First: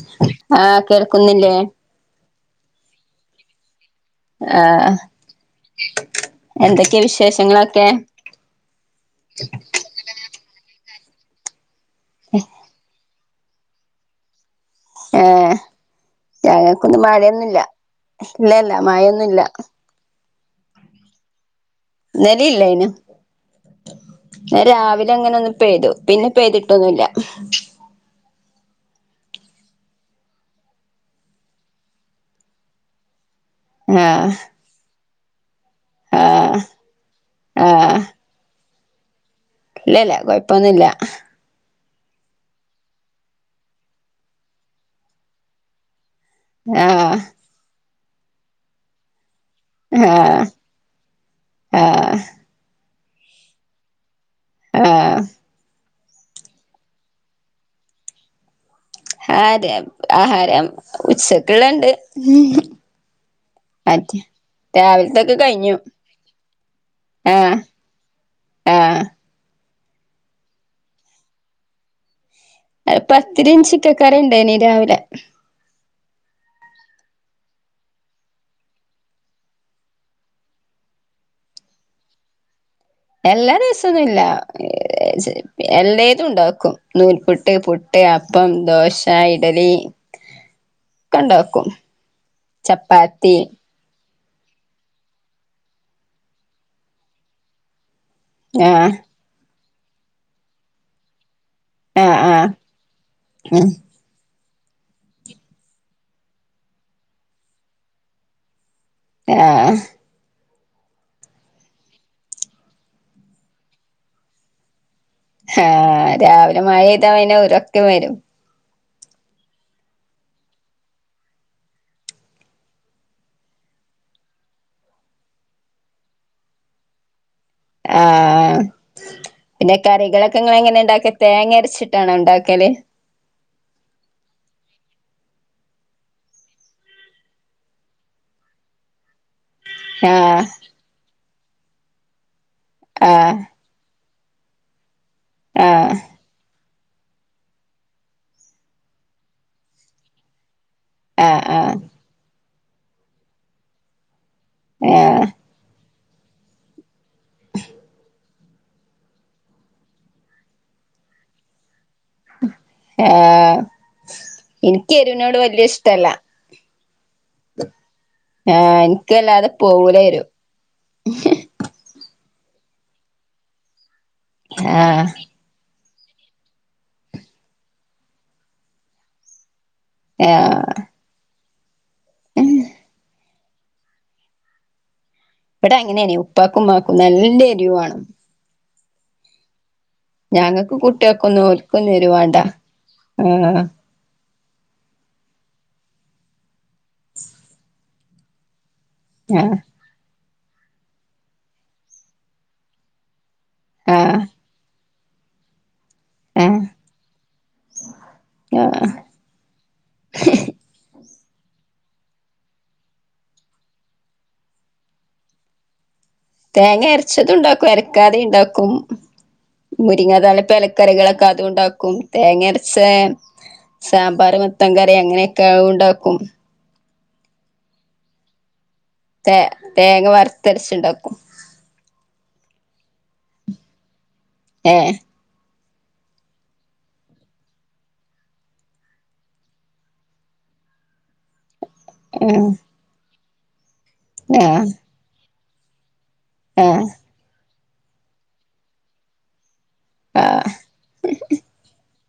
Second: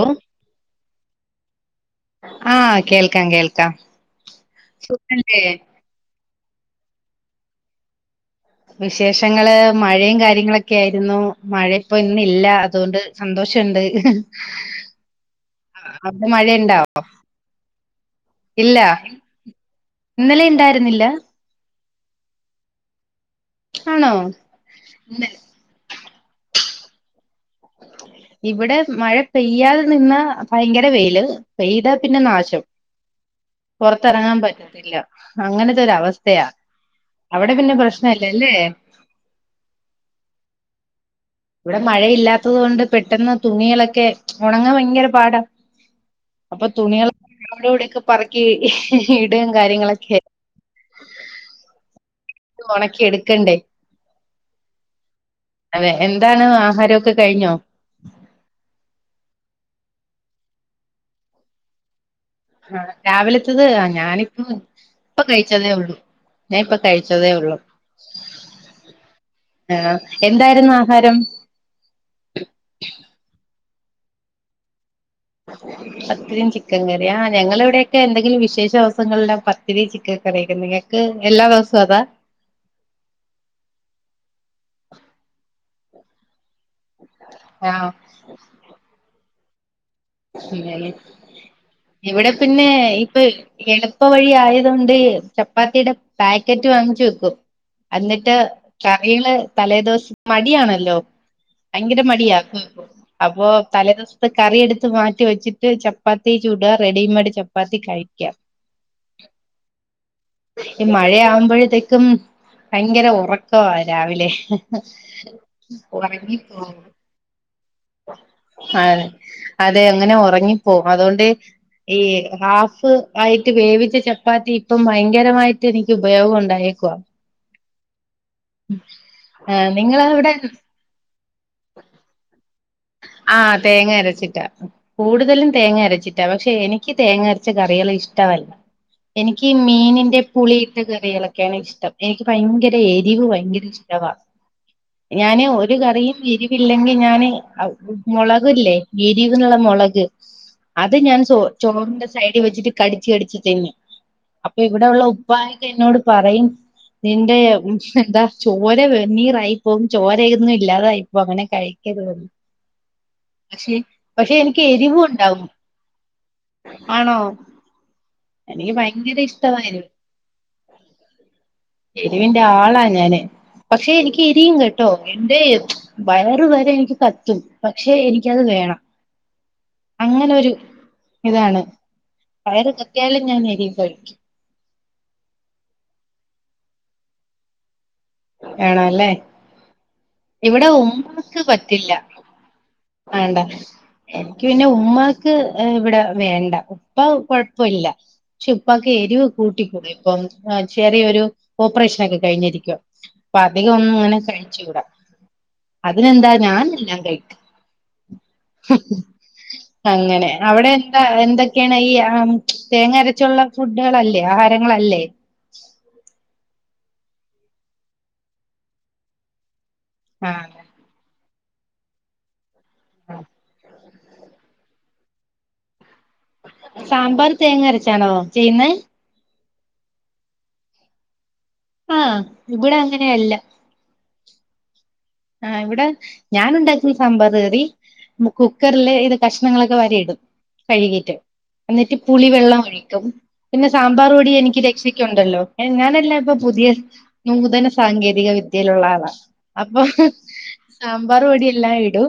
ഓ ആഹ് കേൾക്കുന്നില്ലേ ആഹ് കേൾക്കാം കേൾക്കാം ആഹ് സുഖല്ലേ എന്തൊക്കെയാ വിശേഷങ്ങളൊക്കെ വിശേഷങ്ങള് മഴയും കാര്യങ്ങളൊക്കെ ആയിരുന്നു മഴ ഇപ്പോ ഇന്നില്ല അതുകൊണ്ട് സന്തോഷണ്ട് ഏഹ് അവിടെ മഴയുണ്ടാവോ ഞങ്ങക്കൊന്നും മഴയൊന്നുല്ല ഇല്ല ഇല്ല മഴയൊന്നുല്ല ഇന്നലെ ഇണ്ടായിരുന്നില്ല ഇന്നലേ ഇല്ലായിന് ആണോ ന്നെ രാവിലെ ഇന്ന് അങ്ങനൊന്നു പെയ്തു പിന്നെ പെയ്തിട്ടൊന്നുല്ല ഇവിടെ മഴ പെയ്യാതെ നിന്നാ ഭയങ്കര വെയില് പെയ്താ പിന്നെ നാശം ആഹ് പൊറത്തെറങ്ങാൻ പറ്റത്തില്ല അങ്ങന ത്തൊരവസ്ഥയാ ആഹ് അവിടെ പിന്ന പ്രശ്നല്ലല്ലേ ഇല്ല്യല്ല കൊയപ്പോന്നുല്ല ഇവിടെ മഴയില്ലാത്തത് കൊണ്ട് പെട്ടെന്ന് തുണികളക്കെ ഒണങ്ങാൻ ഭയങ്കര പാടാ അപ്പൊ തുണികള് ആഹ് അവിടവിടെയൊക്കെ പറക്കീ ഇട് ടേം കാര്യങ്ങളൊക്കെ ആഹ് ആഹ് ഒണക്കി എടുക്കണ്ടേ ആഹ് അതെ എന്താണ് ആഹാരൊക്കെ കഴിഞ്ഞോ അതെ ആഹാരം ഉച്ചക്ക്ള്ള ഇണ്ട് ആഹ് രാവിലത്തത് ആഹ് ഞാനിപ്പോ ഇപ്പ രാവിലത്തൊക്കെ കഴിച്ചന്നേ കഴിഞ്ഞു ഒള്ളു ഞാ ഇപ്പൊ കഴിച്ചതേ ആഹ് ഒള്ളു ആഹ് ആഹ് എന്തായിരുന്നു ആഹാരം അഹ് പത്തിരീം ചിക്കക്കറി ഇണ്ടേനി രാവിലെ പത്തിരിയും ചിക്കൻ കറി ആഹ് ഞങ്ങളവിടെയൊക്കെ എന്തെങ്കിലും വിശേഷ ദെവസങ്ങളിലാ പത്തിരി ചിക്കൻ കറിയൊക്കെ നിങ്ങക്ക് എല്ലാ ദെവസോ അതാ എല്ലാ ദിവസൊന്നുല്ല [unintelligible] എല്ലേതും ഉണ്ടാക്കും നൂൽപ്പുട്ട് പുട്ട് അപ്പം ദോശ ഇഡലി [unintelligible] ഒക്കെ ഉണ്ടാക്കും ഇവടെ പിന്നെ ഇപ്പൊ ചപ്പാത്തി എളുപ്പ് പ്പ വഴി ആയതോണ്ട് ചപ്പാത്തിയുടെ പാക്കറ്റ് വാങ്ങിച്ചു വെക്കും എന്നിട്ട് ആഹ് കറികള് തലേ ദിവസം മടിയണല്ലോ? ഭയങ്കര ആഹ് മടിയ ആഹ് അപ്പൊ ഉം തലേദിവസത്ത് കറി എടുത്ത്- ത്ത് മാറ്റി വെച്ചിട്ട് ചപ്പാത്തി ചൂട റെഡിമെയഡ് ചപ്പാത്തി കഴിക്കാം. ആഹ്. ഈ മഴ ആവുമ്പോഴത്തേക്കും ഭയങ്കര ഉറക്കാ രാവിലെ- ആഹ രാവിലെ ഉറങ്ങിപ്പോവും മഴെയ്താ വന ഇരൊക്കെ വരും ആ അത അങ്ങനെ ഉറങ്ങിപ്പോവും അതുകൊണ്ട്- ഈ ഹാഫ് ആയിട്ട് വേവിച്ച ചപ്പാത്തി ഇപ്പം ഭയങ്കരമായിട്ട് എനിക്ക് ഉപയോഗം ഉണ്ടായി. ക്ക ആഹ് ആഹ് പിന്നെ നിങ്ങളവിടെ കറികളൊക്കെങ്ങ എങ്ങനെ ഇണ്ടാക്കിയ തേങ്ങ അരച്ചിട്ടാണോ ഉണ്ടാക്കല്? ആഹ തേങ്ങ അരച്ചിട്ടാ കൂടുതലും തേങ്ങ അരച്ചിട്ടാ പക്ഷെ എനിക്ക് തേങ്ങ അരച്ച കറികൾ ഇഷ്ടമല്ല. എനിക്ക്. എനിക്ക് മീനിന്റെ ആഹ് പുളിയിട്ട കറികളൊക്കെയാണ് ഇഷ്ടം എനിക്ക് ഭയങ്കര എരിവ് ആഹ് ഭയങ്കര ഇഷ്ട്ടാവാ. ഞാന് ഒരു ആഹ് കറിയും എരിവില്ലെങ്കിൽ ഞാന്- മുളകല്ലേ എരിവിനുള്ള മുളക്- അത് ഞാൻ ചോ ആഹ് ആഹ് ചോറിന്റെ സൈഡിൽ വെച്ചിട്ട് കടിച്ച് കടിച്ചു തിന്നും. അപ്പൊ ഇവിടെ ഉള്ള ആഹ് ഉപ്പായൊക്കെ എന്നോട് പറയും നിന്റെ എന്താ? ചോര വെന്നീറായി പോും ചോരന്നും ഇല്ലാതായിപ്പോും അങ്ങനെ കഴിക്കരുതെന്ന് ആഹ് പക്ഷെ പക്ഷെ എനിക്ക് എരിവിനോട് എരിവിണ്ടാവും വല്യ ഇഷ്ടല്ല ആണോ? എനിക്ക് ആഹ ഭയങ്കര എനക്ക്ല്ലാതെ ഇഷ്ടവാ എരിവ് പോകൂല വരും. എരിവിന്റെ ആളാ ഞാന് പക്ഷെ എനിക്ക് എരിയും കേട്ടോ ആഹ് എന്റെ- വയറു വരെ എനിക്ക് കത്തും പക്ഷെ എനിക്കത് വേണം. അങ്ങനൊരു ആഹ് ഇതാണ്. വയറ് കത്തിയാലും ഞാൻ എരിവ് കഴിക്കും. ഇവിടെ അങ്ങനെയന് ഉപ്പാക്കും ഉമ്മാക്കും നല്ല എരിവേണം. വണല്ലേ ഇവിടെ ഞങ്ങൾക്ക് ഉമ്മാക്ക് കുട്ടികൾക്കൊന്നും പറ്റില്ല. ഓൽക്കൊന്നും എരിവ് വേണ്ട ആണ്ട ആഹ് എനിക്ക് പിന്നെ ഉമ്മാക്ക് ഇവിടെ- വേണ്ട ഉപ്പ കൊഴപ്പില്ല പക്ഷെ ഉപ്പാക്ക് എരിവ് ആഹ് കൂട്ടിക്കൂടാ ഇപ്പം. ചെറിയൊരു ഓപ്പറേഷന ഒക്കെ കഴിഞ്ഞിരിക്കും അപ്പൊ അധികം ഒന്നും അങ്ങനെ ആഹ് കഴിച്ചുടാ. അതിനെന്താ ആഹ് ഞാനല്ലാം കഴിക്കും. ആഹ് അങ്ങനെ അവിടെ എന്താ എന്തൊക്കെയാണ് ഈ- ആ തേങ്ങ അരച്ചുള്ള ഫുഡുകളല്ലേ ആഹാരങ്ങളല്ലേ? തേങ്ങ അരച്ചതുും ഉണ്ടാക്കും അരക്കാതെ ണ്ടാക്കും. മുരിങ്ങ ആഹ് താലപ്പലക്കറികളൊക്കെ അതുകൊണ്ടാക്കും തേങ്ങരച്ച- സാമ്പാർ മത്തൻ കറി അങ്ങനെയൊക്കെ ണ്ടാക്കും. സാമ്പാർ തേങ്ങ അരച്ചാണോ ചെയ്യുന്നേ? ത തേങ്ങ വറുത്തരച്ചുണ്ടാക്കും. ആഹ് ഇവിടെ അങ്ങനെയല്ല. ഏ ആ ഇവിടെ ഞാൻ ഉണ്ടാക്കുന്ന സാമ്പാറ് കറി- കുക്കറില് ഇത് കഷ്ണങ്ങളൊക്കെ വരിയിടും കഴുകീട്ട്. എന്നിട്ട് പുളി ആഹ് വെള്ളം ഒഴിക്കും, പിന്നെ സാമ്പാർ പൊടി എനിക്ക് രക്ഷക്കുണ്ടല്ലോ ഞാനല്ല- ഇപ്പൊ പുതിയ ആഹ് നൂതന സാങ്കേതിക വിദ്യയിലുള്ള ആളാണ്. അപ്പൊ ആഹ് സാമ്പാറ് പൊടി എല്ലാം ഇടും.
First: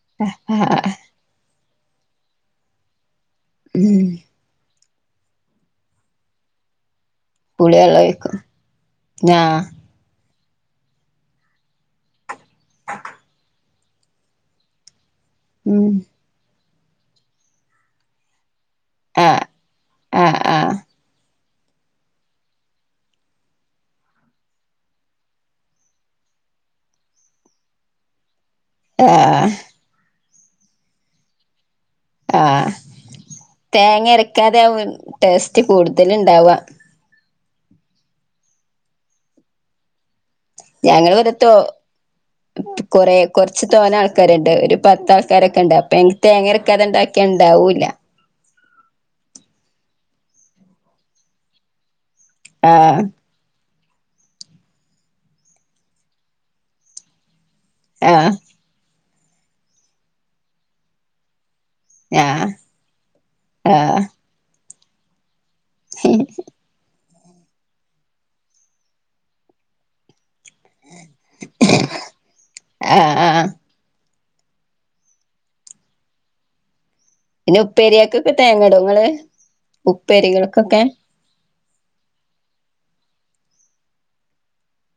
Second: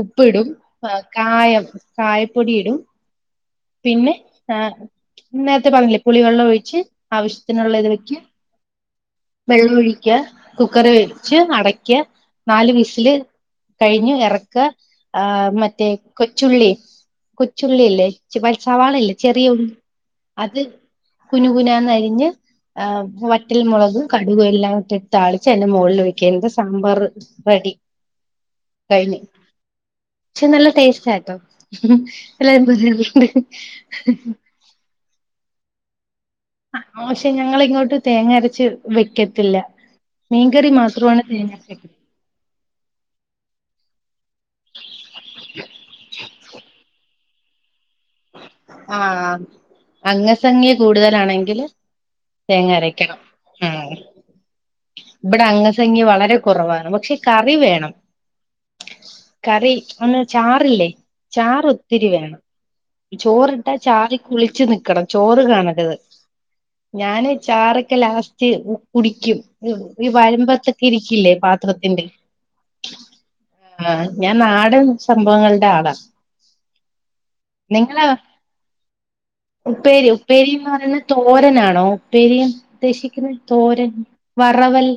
ഉപ്പിടും ആഹ് ആഹ് ആ കായം കായപ്പൊടിയിടും. ഉം പിന്നെ ആ നേരത്തെ പറഞ്ഞില്ലേ പുളിവെള്ളം ഒഴിച്ച്- ആവശ്യത്തിനുള്ള ഇത് പുളിവെള്ളം വെക്ക് ഒഴിക്കും ആഹ് വെള്ളോഴിക്ക. കുക്കർ വെച്ച് അടക്ക നാല് വിസില് കഴിഞ്ഞു ഇറക്ക. ആ, മറ്റേ ഉം കൊച്ചുള്ളി കൊച്ചുള്ളി ഇല്ലെ ചി സവാളല്ലേ ആഹ് ചെറിയ ഉള്ളി ആഹ് അത് ആഹ് കുനു കുനാന്നരിഞ്ഞ് ആ വറ്റൽ മുളകും, കടുകും എല്ലാം ഇട്ടിട്ട് താളിച്ച് അതിന്റെ മുകളിൽ ഒഴിച്ചുകഴിയുമ്പോ സാമ്പാർ റെഡി. [unintelligible] ആ കഴിഞ്ഞു പക്ഷെ നല്ല ടേസ്റ്റ് ആട്ടോ ആഹ് തേങ്ങ അരക്കാതെ ആ ടേസ്റ്റ് കൂടുതൽ ഉണ്ടാവാ പക്ഷെ ഞങ്ങളിങ്ങോട്ട് തേങ്ങ അരച്ച് വെക്കത്തില്ല മീൻകറി ഞങ്ങൾ മാത്രമാണ് വടുത്തോ തേങ്ങ അരച്ച് വെക്കുന്നത് കൊറെ തോന്ന ആൾക്കാരുണ്ട് ഒരു പത്ത് ആൾക്കാരൊക്കെ ഉണ്ട് അപ്പം തേങ്ങ അരക്കാതേ ണ്ടാക്കിയ ഇണ്ടാവൂല. ആ അംഗസഖ്യ കൂടുതലാണെങ്കിൽ തേങ്ങ ആഹ് അരക്കണം ആ ഇവിടെ അംഗസംഗ്യ വളരെ കുറവാണ് പക്ഷെ കറി വേണം ആഹ് കറി ഒന്ന് ചാറ് ല്ലേ ചാറ് ഒത്തിരി വേണം ആഹ് ചോറിട്ട ആഹ് ചാറി കുളിച്ചു നിക്കണം ചോറ് ചോറ് കാണരുത്. ഞാനും ചാറൊക്കെ ലാസ്റ്റ് ഉ കുടിക്കും ഈ വരുമ്പ ഇരിക്കില്ലേ പാത്രത്തിന്റെ ആഹ് ആഹ് ആ ഞാൻ നാടൻ സംഭവങ്ങളുടെ ആളാ പിന്നെ നിങ്ങള് ഉപ്പേരിയാക്കൊക്കെ തേങ്ങടൊഇങ്ങൾ ഉപ്പേരി ഉപ്പേരിന്ന് ഉപ്പേരികൾക്കൊക്കെ പറയുന്നത് തോരനാണോ ഉപ്പേരി ഉദ്ദേശിക്കുന്ന തോരൻ വറവൽ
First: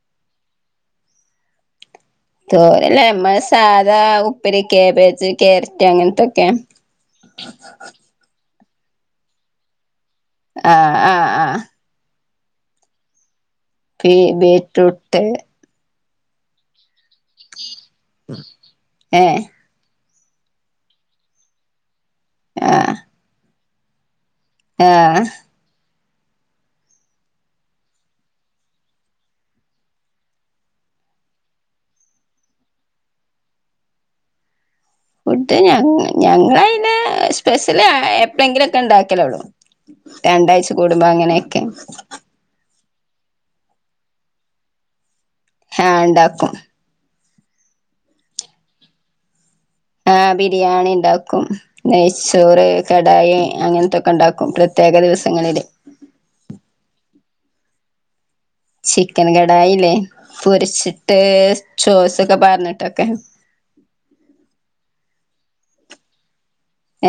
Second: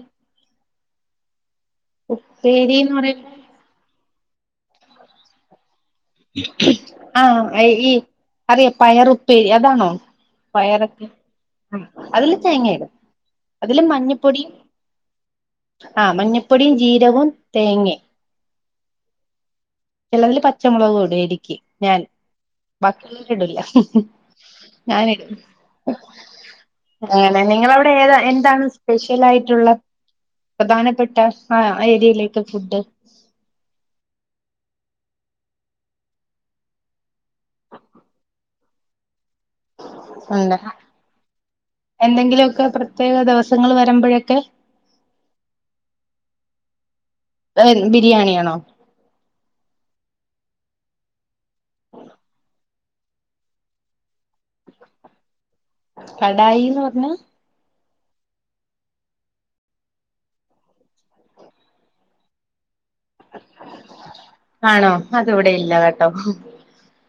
ഉപ്പേരിന്ന് തോരല്ലേ പറയുമ്പോ നമ്മ സാധാ ഉപ്പരി കാബേജ് ക്യാര ആ, [unintelligible] ഈ. അറിയ പയർ ഉപ്പേരി അതാണോ ആഹ് പയറൊക്കെ ആഹ് ആഹ് അതില് തേങ്ങയിടു അതില് ബീ മഞ്ഞപ്പൊടിയും. ബീറ്റ്റൂട്ട് ആ മഞ്ഞപ്പൊടിയും ജീരകവും തേങ്ങയും ഏഹ് മുളക് കൂടെ ഇടിക്ക് ഞാൻ ആഹ് ബാക്കിയൊന്നു ഇടില്ല. ഞാനെ. ആഹ് അതന്നെ നിങ്ങളവിടെ ഏതാ എന്താണ് സ്പെഷ്യൽ ആയിട്ടുള്ള. പ്രധാനപ്പെട്ട ആ ഏരിയയിലേക്ക് ഫുഡ് ഫുഡ് ഞങ്ങാ ഞങ്ങൾ പിന്നെ സ്പെഷ്യൽ എപ്പളെങ്കിലു ഒക്കെ ഉണ്ടാക്കലു ഉള്ളു. ഉണ്ട് രണ്ടാഴ്ച കൂടുമ്പോ അങ്ങനെയൊക്കെ. എന്തെങ്കിലുമൊക്കെ പ്രത്യേക ദിവസങ്ങൾ വരുമ്പോഴൊക്കെ. ആ ഉണ്ടാക്കും എഗ്ഗ് ബിരിയാണിയാണോ? ആഹ് ബിരിയാണി ഉണ്ടാക്കും നെയ്ച്ചോറ് കടായി അങ്ങനത്തൊക്കെ ഉണ്ടാക്കും പ്രത്യേക ദിവസങ്ങളിൽ കടായിന്ന് പറഞ്ഞ ചിക്കൻ കടായില്ലേ പൊരിച്ചിട്ട് ചോസൊക്കെ പകർന്നിട്ട്. ആണോ അതവിടെ ഇല്ല കേട്ടോ.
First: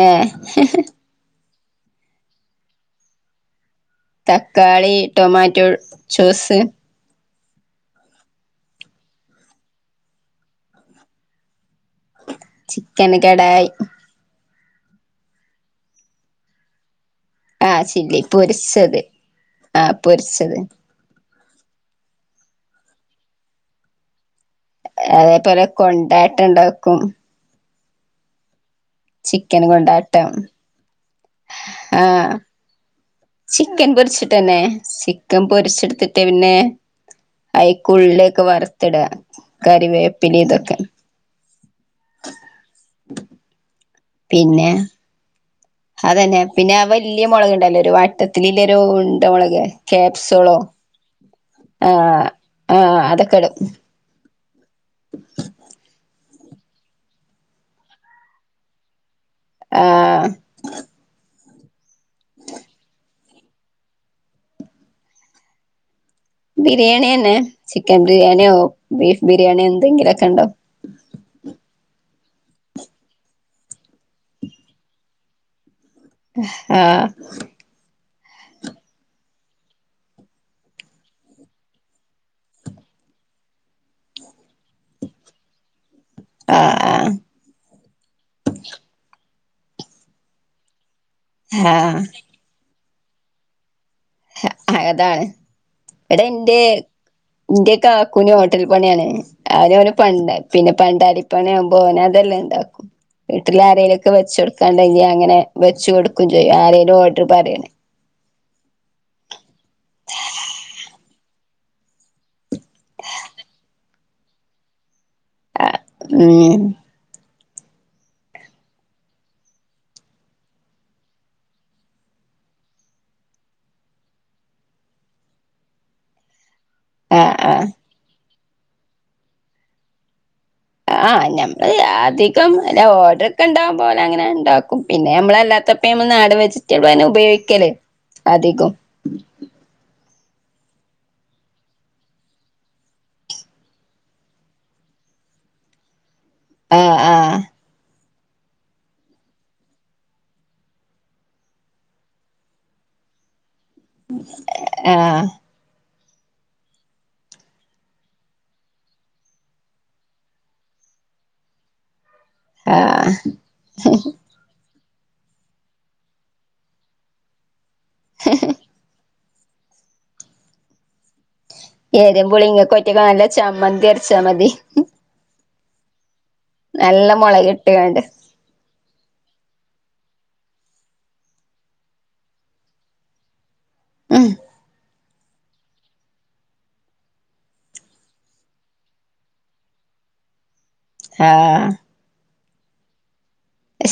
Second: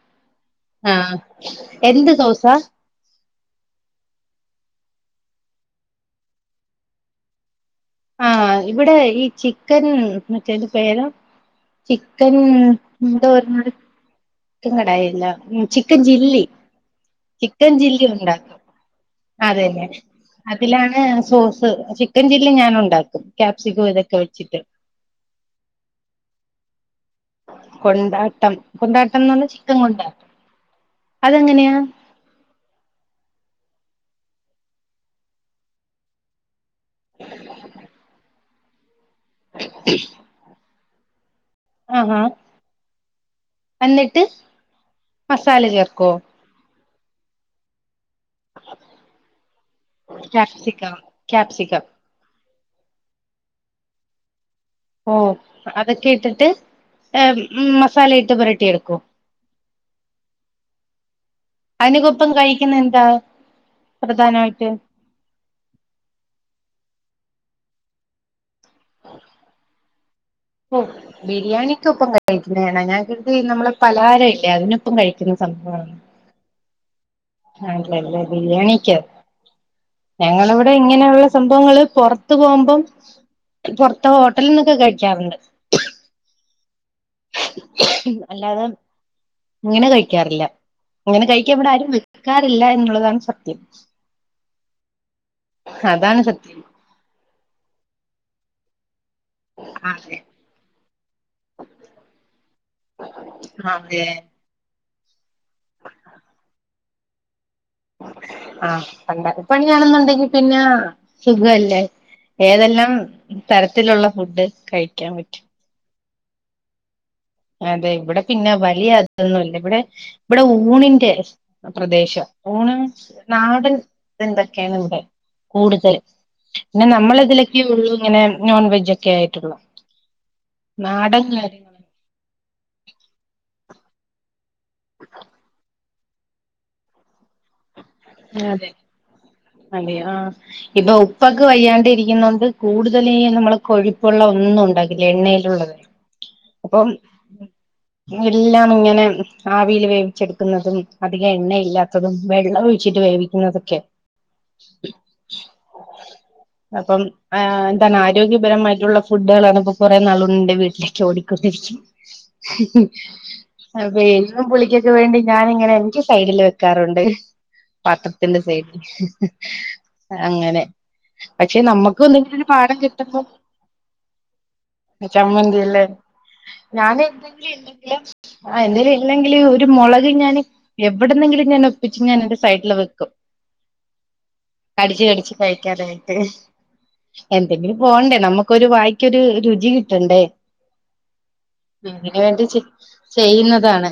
ഏഹ്. ആഹ് എന്ത് ദോസ തക്കാളി ടൊമാറ്റോ ജ്യൂസ് ആ ഇവിടെ ഈ ചിക്കൻ മറ്റേന്റെ പേര ചിക്കൻ എന്ത്‌. കടായി [unintelligible] ചിക്കൻ കടായില്ല ഉം ചിക്കൻ ചില്ലി. ചിക്കൻ ആഹ് ചില്ലി ഉണ്ടാക്കും പൊരിച്ചത് അതെല്ലെ ആഹ് പൊരിച്ചത് അതിലാണ് സോ ചിക്കൻ ചില്ലി ഞാൻ ഉണ്ടാക്കും ക്യാ പ്സിക്കോ ഇതൊക്കെ വെച്ച്. അതേപോലെ കൊണ്ടാട്ടം ഉണ്ടാക്കും. കൊണ്ടാട്ടം കൊണ്ടാട്ടം എന്ന് പറഞ്ഞ ചിക്കൻ കൊണ്ടാട്ടം അതെങ്ങനെയാ? ആഹ് ചിക്കൻ പൊരിച്ചിട്ടന്നെ ചിക്കൻ പൊരിച്ചെടുത്തിട്ടേ പിന്നെ അയിക്കുള്ളി ഒക്കെ വറത്തിടുക കറിവേപ്പില ഇതൊക്കെ. ആഹ് ആഹ്. പിന്നെ? മസാല ചേർക്കോ അതന്നെ. പിന്നെ അവ വലിയ മുളക്ണ്ടല്ല? ഒരു വ ത്തത്തിലില്ലരു ഉണ്ട മുളക് കാപ്സൊളോ ക്യാപ്സിക്കം ക്യാപ്സിക്കം ആ ആ അതൊക്കെടും ഓ അതൊക്കെ ഇട്ടിട്ട് എ മസാലയിട്ട് പുരട്ടി എടുക്കൊ ആ അയിനക്കൊപ്പം കഴിക്കുന്നെന്താ പ്രധാനായിട്ട് ബിരിയാണിയെന്നെ ചിക്കൻബിരിയാണിയോ ബീഫ്ബിരിയാണിഎന്തെങ്കിലൊ ഒ ബിരിയാണി കൊപ്പം കഴിക്കുന്നതാണ് ഞ കരുതി നമ്മെളെ പലാരഇല്ലേ അതിനൊപ്പം കഴിക്കുന്ന സംഭവണന്ന്‌ ആ ആല്ലല്ല ബിരിയാണികാ ഞങ്ങളവിടെ ഇങ്ങനെയുള്ള സംഭവങ്ങള് പൊറത്ത്പോവുമ്പം പൊറത്ത ഹോ ട്ടൽന്നൊക്കെ കഴിക്കാറ്ണ്ട് ആഹ് അല്ലാതെ ഇങ്ങനെ കഴിക്കാറില്ല ഇങ്ങനെ കഴിക്ക ഇവ്ടെ ആരും ആഹ് വെക്കാറില്ല എന്നുള്ളതാണ് സത്യം. അ അതാണ് വ്ട അതാണ് സത്യം ന്റെ ന്റെ കാകുന് ഹോട്ടൽ പണിആണ് അവന അവന് അതെ പണ്ടെ പിന്നെ പണ്ടാലിപണിവുമ്പോ പിന്നെതല്ലേ ണ്ടാക്കു വീട്ടില് അതെ ആരേലൊക്കെ വെച്ച്ടുക്കാണ്ടെങ്കി അങ്ങനെ വെച്ചുകൊടുക്കും ചെയ്യും. ആരേലും ഓഡ്ർപറയണേ ആ പണ്ടാലി പണിയാണെന്നുണ്ടെങ്കിപിന്നെ സുഖല്ലേ ഏതെല്ലാം തരത്തിലുള്ള ഫുഡ് കഴിക്കാൻ പ ആഹ് ഉം അതെ ഇവിടെ പിന്നെ വലിയ അതൊന്നുല്ല ഇവടെ ഇവടെ ഊണിന്റെ പ്രദേശ ഊണും നാടൻ എന്തെക്കേണ് ഇവടെ കൂടുതൽ പിന്നെ ആഹ് നമ്മളതിലൊക്കെ ആഹ് ഒള്ളൂ ഇങ്ങനെ നോൺവെജക്കെയിട്ടുള്ളൂ. ആ ഞമ്മള് അധികംല്ല ഓഡർ ക ഇണ്ടാവുമ്പോലെ അങ്ങനെണ്ടാക്കും പിന്നെ നമ്മളല്ലാത്തപ്പയ്മ്മന്ന് ആഡ് വെജിറ്റബിളയ്ന്ന്‌ ഉപയോഗി ക്കല് അതെ അധികം. അതെ ആ ഇപ്പൊ ഉപ്പക്ക് വയ്യാണ്ടിഇരിക്കുന്നോണ്ട് കൂടുതലേ നമ്മള് കൊഴിപ്പുള്ള ഒന്നും ഉണ്ടകില്ല എണ്ണ്യേൽ അപ്പം ആഹ് ആഹ് എല്ലാം ഇങ്ങനെ ആവില് വേവിച്ചെടുക്കുന്നതും അധികം എണ്ണയില്ലാത്തതും വെള്ളഒഴിച്ചിട്ട് വേവിക്കുന്നതൊക്കെ ആഹ് അപ്പം ആ എന്താണ് ആരോഗ്യപരമായിട്ടുള്ള ഫുഡ്ഡ്ള്ആണ്പ്പോ കൊറേനാളോണ്ട് ന്റെ വീട്ടിലേക്ക് ഓടി [unintelligible] ആഹ് അപ്പ എരിവും പുളിക്കൊക്കവേണ്ടി ഞാനിങ്ങനെ എനിക്ക് സൈഡിൽ വെക്കാറുണ്ട്. പാത്രത്തിന്റെ സൈഡിൽ അങ്ങനെ പക്ഷെ നമ്മക്ക് ഒന്നിങ്കിലൊരു എരുമ്പുളി ഇങ്ങക്ക് പാഠം ഒറ്റക്ക് കിട്ട്മ്പൊ നല്ല ചമ്മന്തി അരച്ചാ മതി ചമ്മന്തിയല്ലേ ഞാന് നല്ല എന്തെങ്കിലും ഇല്ലെങ്കില് മൊളകിട്ട്കാണ്ട് ആ എന്തെലും ഇല്ലെങ്കില് ഒരു മൊള ലുംഞാന് എവിടുന്നെങ്കിലും ഞാന്ഒപ്പിച്ച് ഞാന് എന്റെ സൈഡില് വെക്കും. അഹ് കടിച്ച് കടിച്ച് കഴിക്കാനായിട്ട്. എന്തെങ്കിലും പോണ്ടേ നമുക്കൊരു വായ്ക്കൊരു രുചി കിട്ടണ്ടേ ആഹ് അങ്ങനെ വേണ്ടി ചി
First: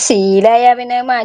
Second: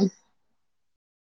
സീലായ പിന്നെ അത് മാ